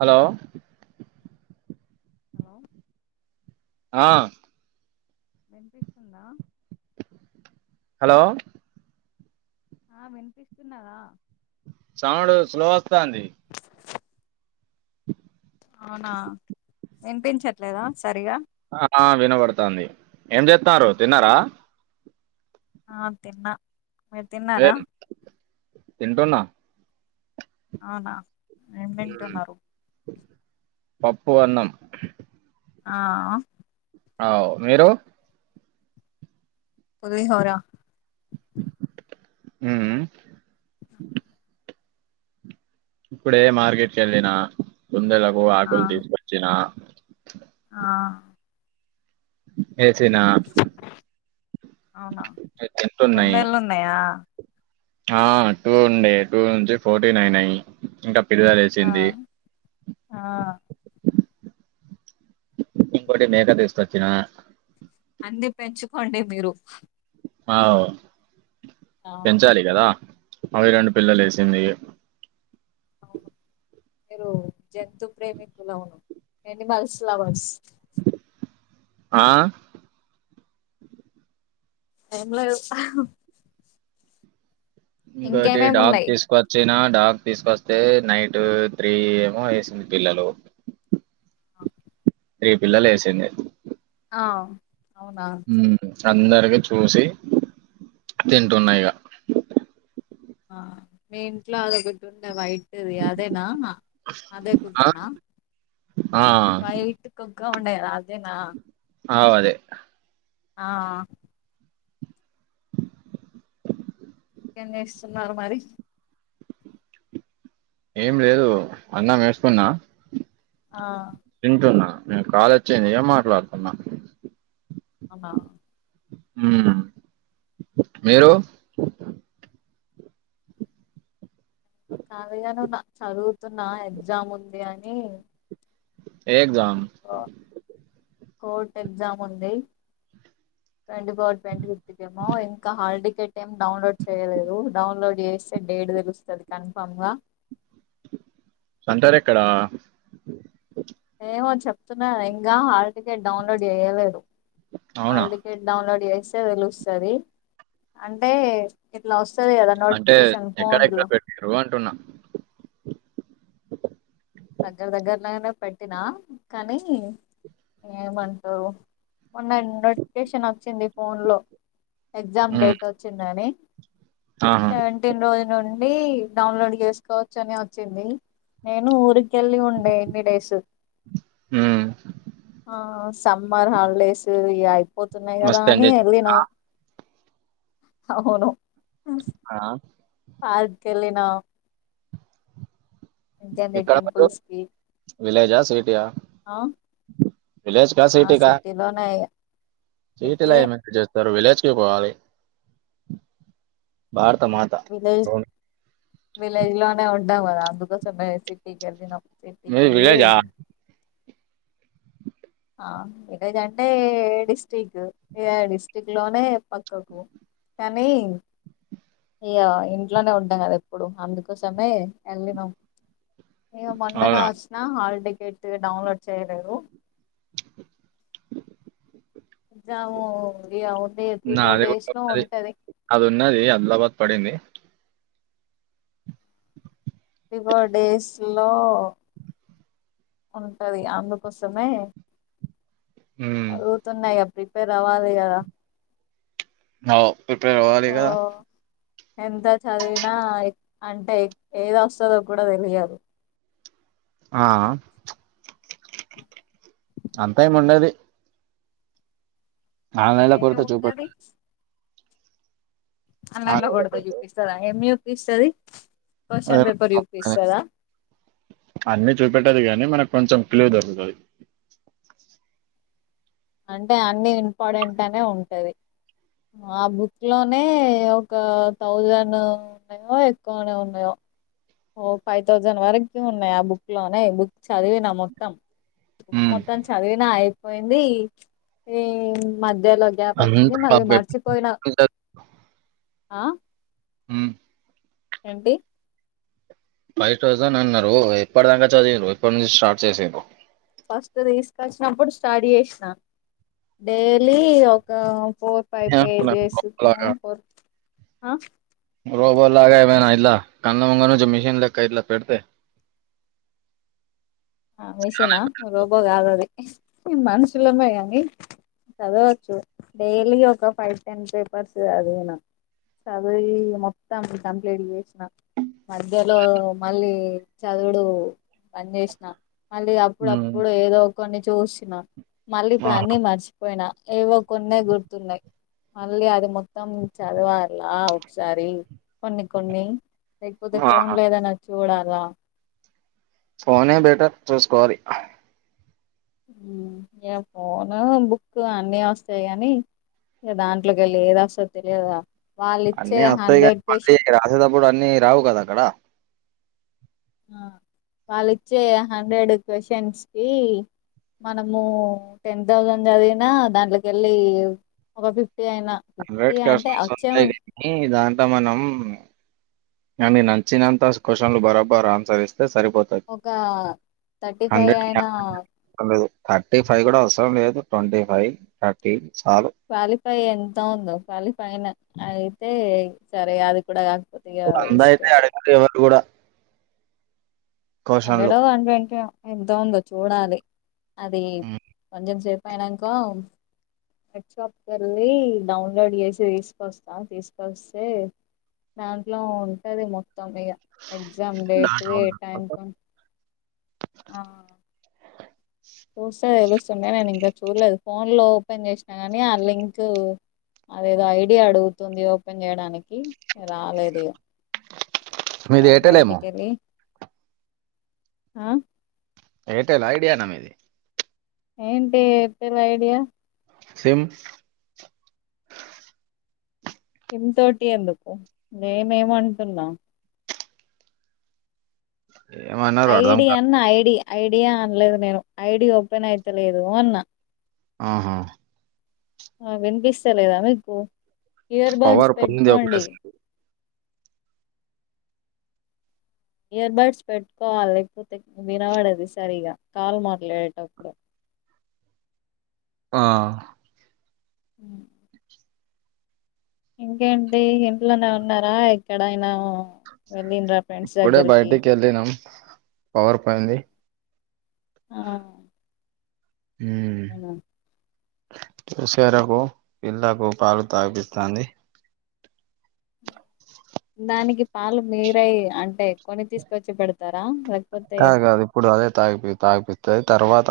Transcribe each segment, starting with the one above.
Hello hello ఆ వినిపిస్తుందా hello ఆ వినిపిస్తున్నాదా సౌండ్ స్లో వస్తా అంది అవునా వినిపించట్లేదా సరిగా ఆ వినబడుతుంది ఏం చేస్తున్నారు తిన్నారా ఆ తిన్న ఏ తిన్నటూన అవునా ఏం తింటున్నారు పప్పు ఆన్నం ఆ అ మీరు పులిహోరా మ్మ్ ఇప్పుడే మార్కెట్ కెళ్ళిన బుందెలాకు ఆ ఆకులు తీసుకొచ్చిన ఆ ఏసిన అవి అవునా తిన్నతున్నాయి కుందేళ్ళు ఉన్నాయా ఆ టూ ఉండే టూ నుంచి ఫోర్టీన్ అయినాయి ఇంకాపిల్లలు ఆ వేసింది ఆ ఇంకోటి మేక తీస్తొచ్చిన అన్ని పెంచుకోండి మీరు అ ఆ పెంచాలి కదా అవి రెండు పిల్లలు వేసింది అవును మీరు జంతు ప్రేమికులవును ఎనిమల్స్ లవర్స్ ఆ ఏంలేదు ఇంకోటి డాగ్ ఉన్నాయి తీసుకొచ్చనా డాగ్ తీసుకొస్తే నైట్ త్రీ ఏమో వేసింది పిల్లలు ఆ త్రీ పిల్లలు వేసింది ఆ అవునా అందరివి చూసి తింటున్నాయిగా ఆ మీ ఇంట్ల అదొకటి ఉండే వైట్ ఉంటది అదేనా అదే ఆ కుక్కనా ఆ వైట్ కుక్క ఉండే అదేనా అవు అదే ఆ ఇంకేం చేస్తున్నారు మరి ఏం లేదు అన్న వేసుకున్నా ఆ తింటున్నా కాల్ అచ్చింది ఇగ మాట్లాడతున్నా అవునా మ్ మీరు ఖాళీగానే ఉన్న చదువుతున్నా ఎగ్జామ్ ఉంది అని ఏ ఎగ్జామ్ కోర్ట్ ఎగ్జామ్ ఉంది ట్వంటీ ఫోర్ ట్వంటీ ఫిఫ్త్ ఏమో ఇంకా హల్ టికెట్ ఏమి డౌన్లోడ్ చేయలేదు డౌన్లోడ్ చేస్తే డేట్ తెలుస్తుంది కన్ఫామ్ సెంటర్ ఎక్కడ ఏమో చెప్తున్నా ఇంకా హల్ టికెట్ డౌన్లోడ్ చేయలేదు అవునా హల్ టికెట్ డౌన్లోడ్ చేస్ తే తెలుస్తది అంటే ఇట్లా వ స్తది కదా అంటే నోటిఫికేషన్ ఫోన్ ఎక్కడెక్కడ లో పెట్టారు అంటున్నా దగ్గర దగ్గరలనే పెట్టినా కానీ ఏమంటారు మన్న నోటిఫికేషన్ వచ్చింది ఫోన్ లో ఎగ్జామ్ మ్మ్. డేట్ వచ్చిందని ఆహా సెవెంటీన్ రోజు నుండి డౌన్లోడ్ చేసుకోవచ్చు అని వచ్చింది నేను ఊరికి కెళ్ళి ఉండే ఇన్నిడేస్ మ్మ్. ఆ సమ్మర్ హాలిడేస్ ఇ అయిపోతున్నాయి కదా మస్తు అని ఎంజాయ్ వెళ్ళిన చేశారా? అవును ఆ పార్క్ కెళ్ళిన ఎక్కడ మీరు టెంపుల్స్కి విలేజా సిటీయా ఆ విలేజ్ ఆ సిటీలోనే సీట్ సిటీ లా ఏం ఎంజాయ్ చేస్తారు విలేజ్కి పోవాలి ఆ విలేజ్ విలేజ్ లోనే ఉంటం కదా అందుకోసమే సిటీ కి వెళ్ళినము మీది విలేజా ఇకదంటే డిస్టిరిక్ట్ డిస్టిరిక్ట్ లోనే పక్కకు కానీ ఇయ్య ఇంట్లోనే ఉంటాం కదా ఎప్పుడు అందుకోసమే వెళ్ళినాం మొన్ననే అవునా వచ్చిన హాల్ టికెట్ డౌన్లోడ్ చేయలేదు ద అవు నా అది కూడా అ అది ఉన్నది అదిలాబాద్ పడింది [inaudible] బర్త్డే డేస్ లో ఉంటుంది అందుకోసమే హ్మ్ చదుగుతున్నాయా ప్రిపేర్ అవ్వాలి కదా అవు ప్రిపేర్ అవ్వాలి కదా ఓ ఎంత చదివినా అంటే ఏద వస్తుందో కూడా తెలియదు ఆ అంత ఏమి ఉండది ఆన్లైన్ లో ఏం కొడితే ఉన్నది చూపిడుతది అన్లైన్ లో ఆన్లైన్ కొడితే పెడితే చూపిస్తదా ఏమి చూప్పస్తుంది అన్ని చూపెట్టదు కానీ మన కొంచెం క్లి దొరుకుతాది అంటే అన్ని ఇంపార్టెంట్ అనే ఉంటది ఆ బుక్ లోనే ఒక థౌజండ్ ఉన్నాయో ఎక్కువనే ఉన్నాయో ఓ ఫైవ్ థౌజండ్ వరకు ఉన్నాయి ఆ బుక్ లోనే బుక్ చదివినా మొత్తం హ్మ్ మొత్తం చదివినా అయిపోయింది ఈ మధ ఇదేలో గ్యాప్ వచ్చింది అంతా మళ్ళీ మర్చిపోయిన ఆ హ ఏంటి ఫైవ్ థౌసండ్ అన్నారు ఎప్పటిదాకా చదివ్రు ఇప్పటి నుంచి స్టార్ట్ చేసిరు ఫస్ట్ తీసుకొచ్చినప్పుడు స్టడీ చేసినా డైలీ ఒక ఫోర్ ఫైవ్ నేను అనుకున్నాను పేజెస్ గొప్పలాగా ఫర్ రోబో లాగా ఏమైనా ఇట్లా కళ ముంగ నుంచి మిషన్ లెక్క ఇట్లా పెడితే ఆ మిషనా రోబో కాదుది మనుషులమ కానీ చదవచ్చు డైలీ ఒక ఫైవ్ టెన్ పేపర్స్ చదివిన చదివి మొత్తం కంప్లేట్ మధ్యలో మళ్ళీ చదువుడు బండ్ చేసిన మళ్ళీ అప్పుడప్పుడు ఏదో కొన్ని చూసిన మళ్ళీ ఇప్పుడు అన్ని మర్చిపోయిన ఏవో కొన్న గుర్తున్నాయి మళ్ళీ అది మొత్తం చదవాలాల ఒకసారి కొన్ని కొన్ని లేకపోతే ఆ ఫోన్ లో ఏదైనా చూడాలా ఫోనే బెటర్ చూసుకోవాలి ఇ ఫోను బుక్ అన్ని వస్తాయి గానీ దాంట్లోకి వెళ్ళి ఏదవస్తాది తెలియదా అన్నీ వస్తాయి కానీ మళ్ళీ రాసేటప్పుడు అన్ని రావు కదా అక్కడ ఆ వాళ్ళచ్చే హండ్రెడ్ క్వశ్చన్స్ కి మనము టెన్ థౌజండ్ చదివినా దాంట్లోకి వెళ్ళి ఒక ఫిఫ్టీ అయినా ఫిఫ్టీ హండ్రెడ్ అంటే కసంత వచ్చే దానికి మనం అనీ నచ్చినంత క్వశ్చన్లు బరాబరు ఆన్సర్ ఇస్త సరిపోతుంది ఒక థర్టీ ఫైవ్ హండ్రెడ్ కి అయినా హండ్రెడ్ లేదు [inaudible] థర్టీ ఫైవ్ కూడా అవసరం లేదు ట్వంటీ ఫైవ్ థర్టీ చాలు క్వాలిఫై ఎంత ఉందో క్వాలిఫై అయితే సరే అది కూడా కా అంద అయితే అడగి ఎవరు కూడా హండ్రెడ్ క్వశ్చన్లు వన్ ట్వంటీ ఎంత ఉందో చూడాలి అది కొంచెం సేపు పైనాక నెట్ షాప్ కి వెళ్ళి డౌన్లోడ్ చేసి తీసుకొస్తా తీసుకొస్తే దాంట్లో ఉంటది మొత్తం ఇక ఎగ్జామ్ డేట్ ఏ టైం ఆ చూస్తే చూస్తుంటే నేను ఇంకా చూడలేదు ఫోన్ లో ఓపెన్ చేసినా నీ ఆ లింక్ అదేదో ఐడియా అడుగుతుంది ఓపెన్ చేయడానికి రాలేదు క మీది ఎయిర్టెల్ ఏమో బయిటికలి ఆ ఎయిర్టెల్ ఐడియా నా మీది ఏంటి ఎయిర్టెల్ ఐడియా సిమ్ ఇ తోటి ఎందుకు నేమేమంటున్నా ఏమన్నారు అర్థం ఐడి అన్న ఐడి ఐడియా అనలేదు నేను ఐడి ఓపెన్ అయితలేదు అన్నా ఆహా ఆ వినిపిస్తలేదా మీకు ఇయర్ బడ్స్ పవర్ పోయింది పెట్టుకోండి ఒకటేసారి. ఇయర్ బడ్స్ పెట్టుకోవాలి లేకపోతే వినబడది సరిగా కాల్ మాట్లాడేటప్పుడు ఆ అ ఇంకేంటి ఇంట్లోనే ఉన్నారా ఎక్కడైనా వెళ్ళిండ్రా ఫ్రెండ్స్ ఇప్పుడే దగ్గరికి బయటికి వెళ్ళినాం పవర్ పయింది ఆ హ అవునా చూసేరకు పిల్ళ్లకు పాలు తాపిస్తుంది దానికి పాలు మీరై అంటే కొని తీసుకొచ్చి పెడతారా లేకపోతే కాదు కాదు ఇప్పుడు అదే తాగి తాగిపిస్తుంది తర్వాత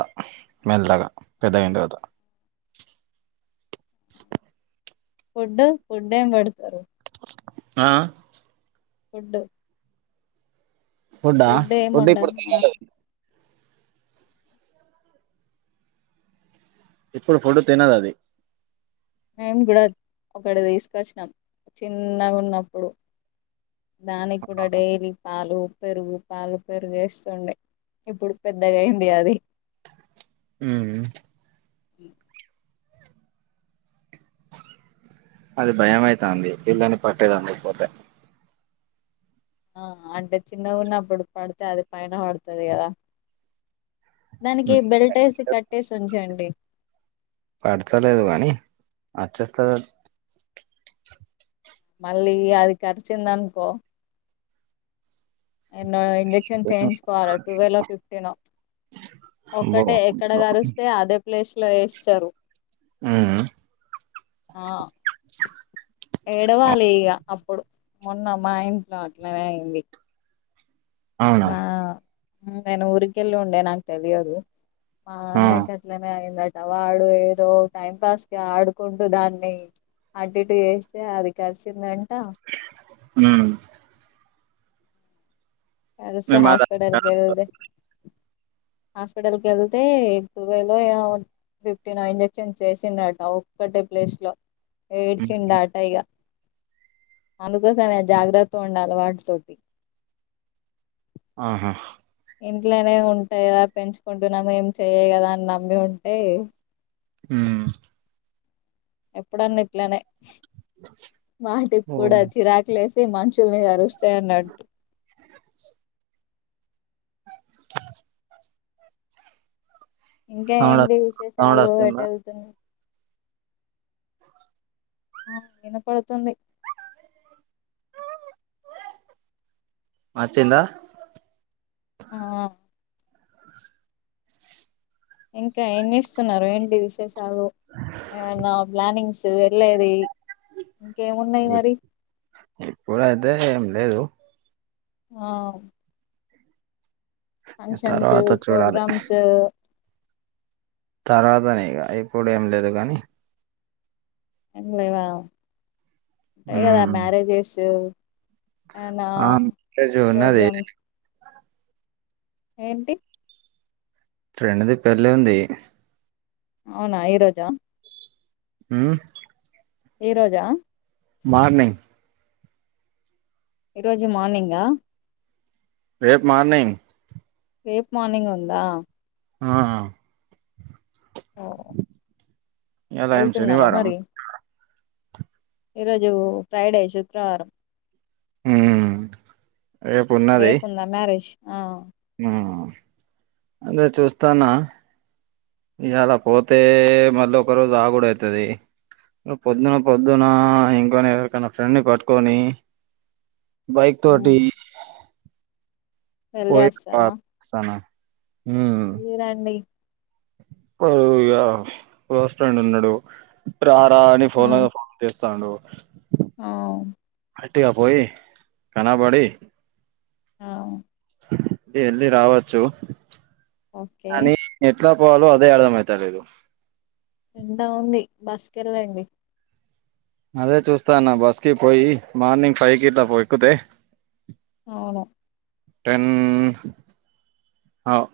మెల్లగా పెద్ద అయిన తర్వాత ఫుడ్ ఫుడ్ ఏం పెడతారు ఆ ఫుడ్ ఫుడ్ ఏం ఫుడ్ ఉండదు ఇప్పుడుతు ఆ, ఇప్పుడు ఫుడ్ తినద అది మేం కూడా ఒకటి తీసుకొచ్చినాం చిన్నగా ఉన్నప్పుడు దానికి కూడా డైరీ పాలు పెరుగు పాలు పెరుగుేస్తుండే ఇప్పుడు పెద్దగా అయింది అది హ ఈ అది భయం అైతుంది పిల్లని పట్టేది అందుక పోతే ఆ అంటే చిన్న ఉన్నప్పుడు పడితే అది పైన పడుతుంది కదా దానికి ఉమ్, బెల్ట్ వేసి కట్టేసి ఉంచండి పడతలేదు కానీ వచ్చేస్త మళ్ళీ అది కరిచిందనుకో నన్న ఇంజెక్షన్ చేయించుకోవాలి టువెల్వ్ ఫిఫ్టీన్ అబ్బో! ఒక్కటే ఎక్కడ గరిస్తే అదే ప్లేస్లో వేస్తారు ఆ ఆ ఎడవాలిక అప్పుడు ఉన్నామ్మా ఇంట్లో అట్లనే అయింది అవునా! మా నేను ఊరికెళ్ళి ఉండే నాకు తెలియదు ఆ అన్నకట్లనే అయింద వాడు ఏదో టైం పాస్ క ఆడుకుంటూ దాన్ని అటుటు చేస్తే అది కరిసిిందంట హ వసే హాస్పిటల్కిళ్ది హాస్పిటల్ క వెళ్తే ట్రావెల్ ఏ ఫిఫ్టీన్ ఇంజెక్షన్స్ చేసిండట ఒక్కటే ప్లేస్ లో హ్మ్. ఏడ్చిండ అట ఇక అందుకోసమే జాగ్రత్త ఉండాలి వాటితోటి ఆహా ఇంట్లనే ఉంటాగదా అని పెంచుకుంటే ఏం చెయ్యయి కదా అని నమ్మి ఉంటే మ్మ్ ఎప్పుడన్న ఇట్లనే వాటికి ఓ కూడా చిరాకు లేసి మంచి గా కరుస్తాయి అన్నట్డు ఇంకా సౌండ్ ఏంటి సౌండ్ విశేషాలు ఎటు వస్తుందా వెళ్తున్నారు ఆ వినపడుతుంది వచ్చిందా ఆ ఇంకా ఏం చేస్తున్నారు ఏంటి విశేషాలు ఏమన్నా ప్లానింగ్స్ కు వెళ్ళేది ఇంకేమున్నాయి మరి ఇప్పుడు అయితే ఏం లేదు ఆ ఫంక్షన్సు తర్వాత చూడాలి ప్రోగ్రామ్స్ తర్వాతనే ఇప్పుడు ఏం లేదు గానీ ఉంటాయి కదా మ్మ్ మ్యారేజెస్ ఏనా ఆ మ్యారేజ్ ఉన్నది ప్రోగ్రామ్స్ ఏంటి ఫ్రెండ్ ది పెళ్ళి ఉంది అవునా ఈరోజా మ్మ్ హ్ ఈ రోజా మార్నింగ్ ఈరోజు మార్నింగ్ రేపు మార్నింగ్ రేపు మార్నింగ్ ఉందా ఆ ఓ ఇయాల ఎం వెళ్తున్నారా శనివారం మరి ఈరోజు ఫ్రైడే శుక్రవారం హ్హ్ మ్మ్ రేపు ఉందా మ్యరేజ్ ఆ అదే చూస్తాన్నా ఇవాళ పోతే మళ్ళీ ఒక రోజు ఆగుడు అయితది పొద్దున పొద్దున ఇంకొ ఎవరికన్నా ఫ్రెండ్ ని పట్టుకొని బైక్ తోటి మ్మ్ వెళ్ళి పోయి వస్తారా వెళ్ళిరండి వాడు ఇగ బస్టాండ్ లో ఉన్నాడు రా రా అని ఆ పోన్ల మీద పోన్లు చేస్తండు ఆ వట్టిగా పోయి కనబడి హా ఎళ్ళి రావచ్చు ఒకే అని ఎట్లా పోవలో అదే అర్ధం అయితలేదు ఎండ ఉంది బస్ కే వెళ్ళండి అదే చూస్తాన్న బస్ కి పోయి మార్నింగ్ ఫైవ్ కిలా పోయి ఎక్కితే అవును టెన్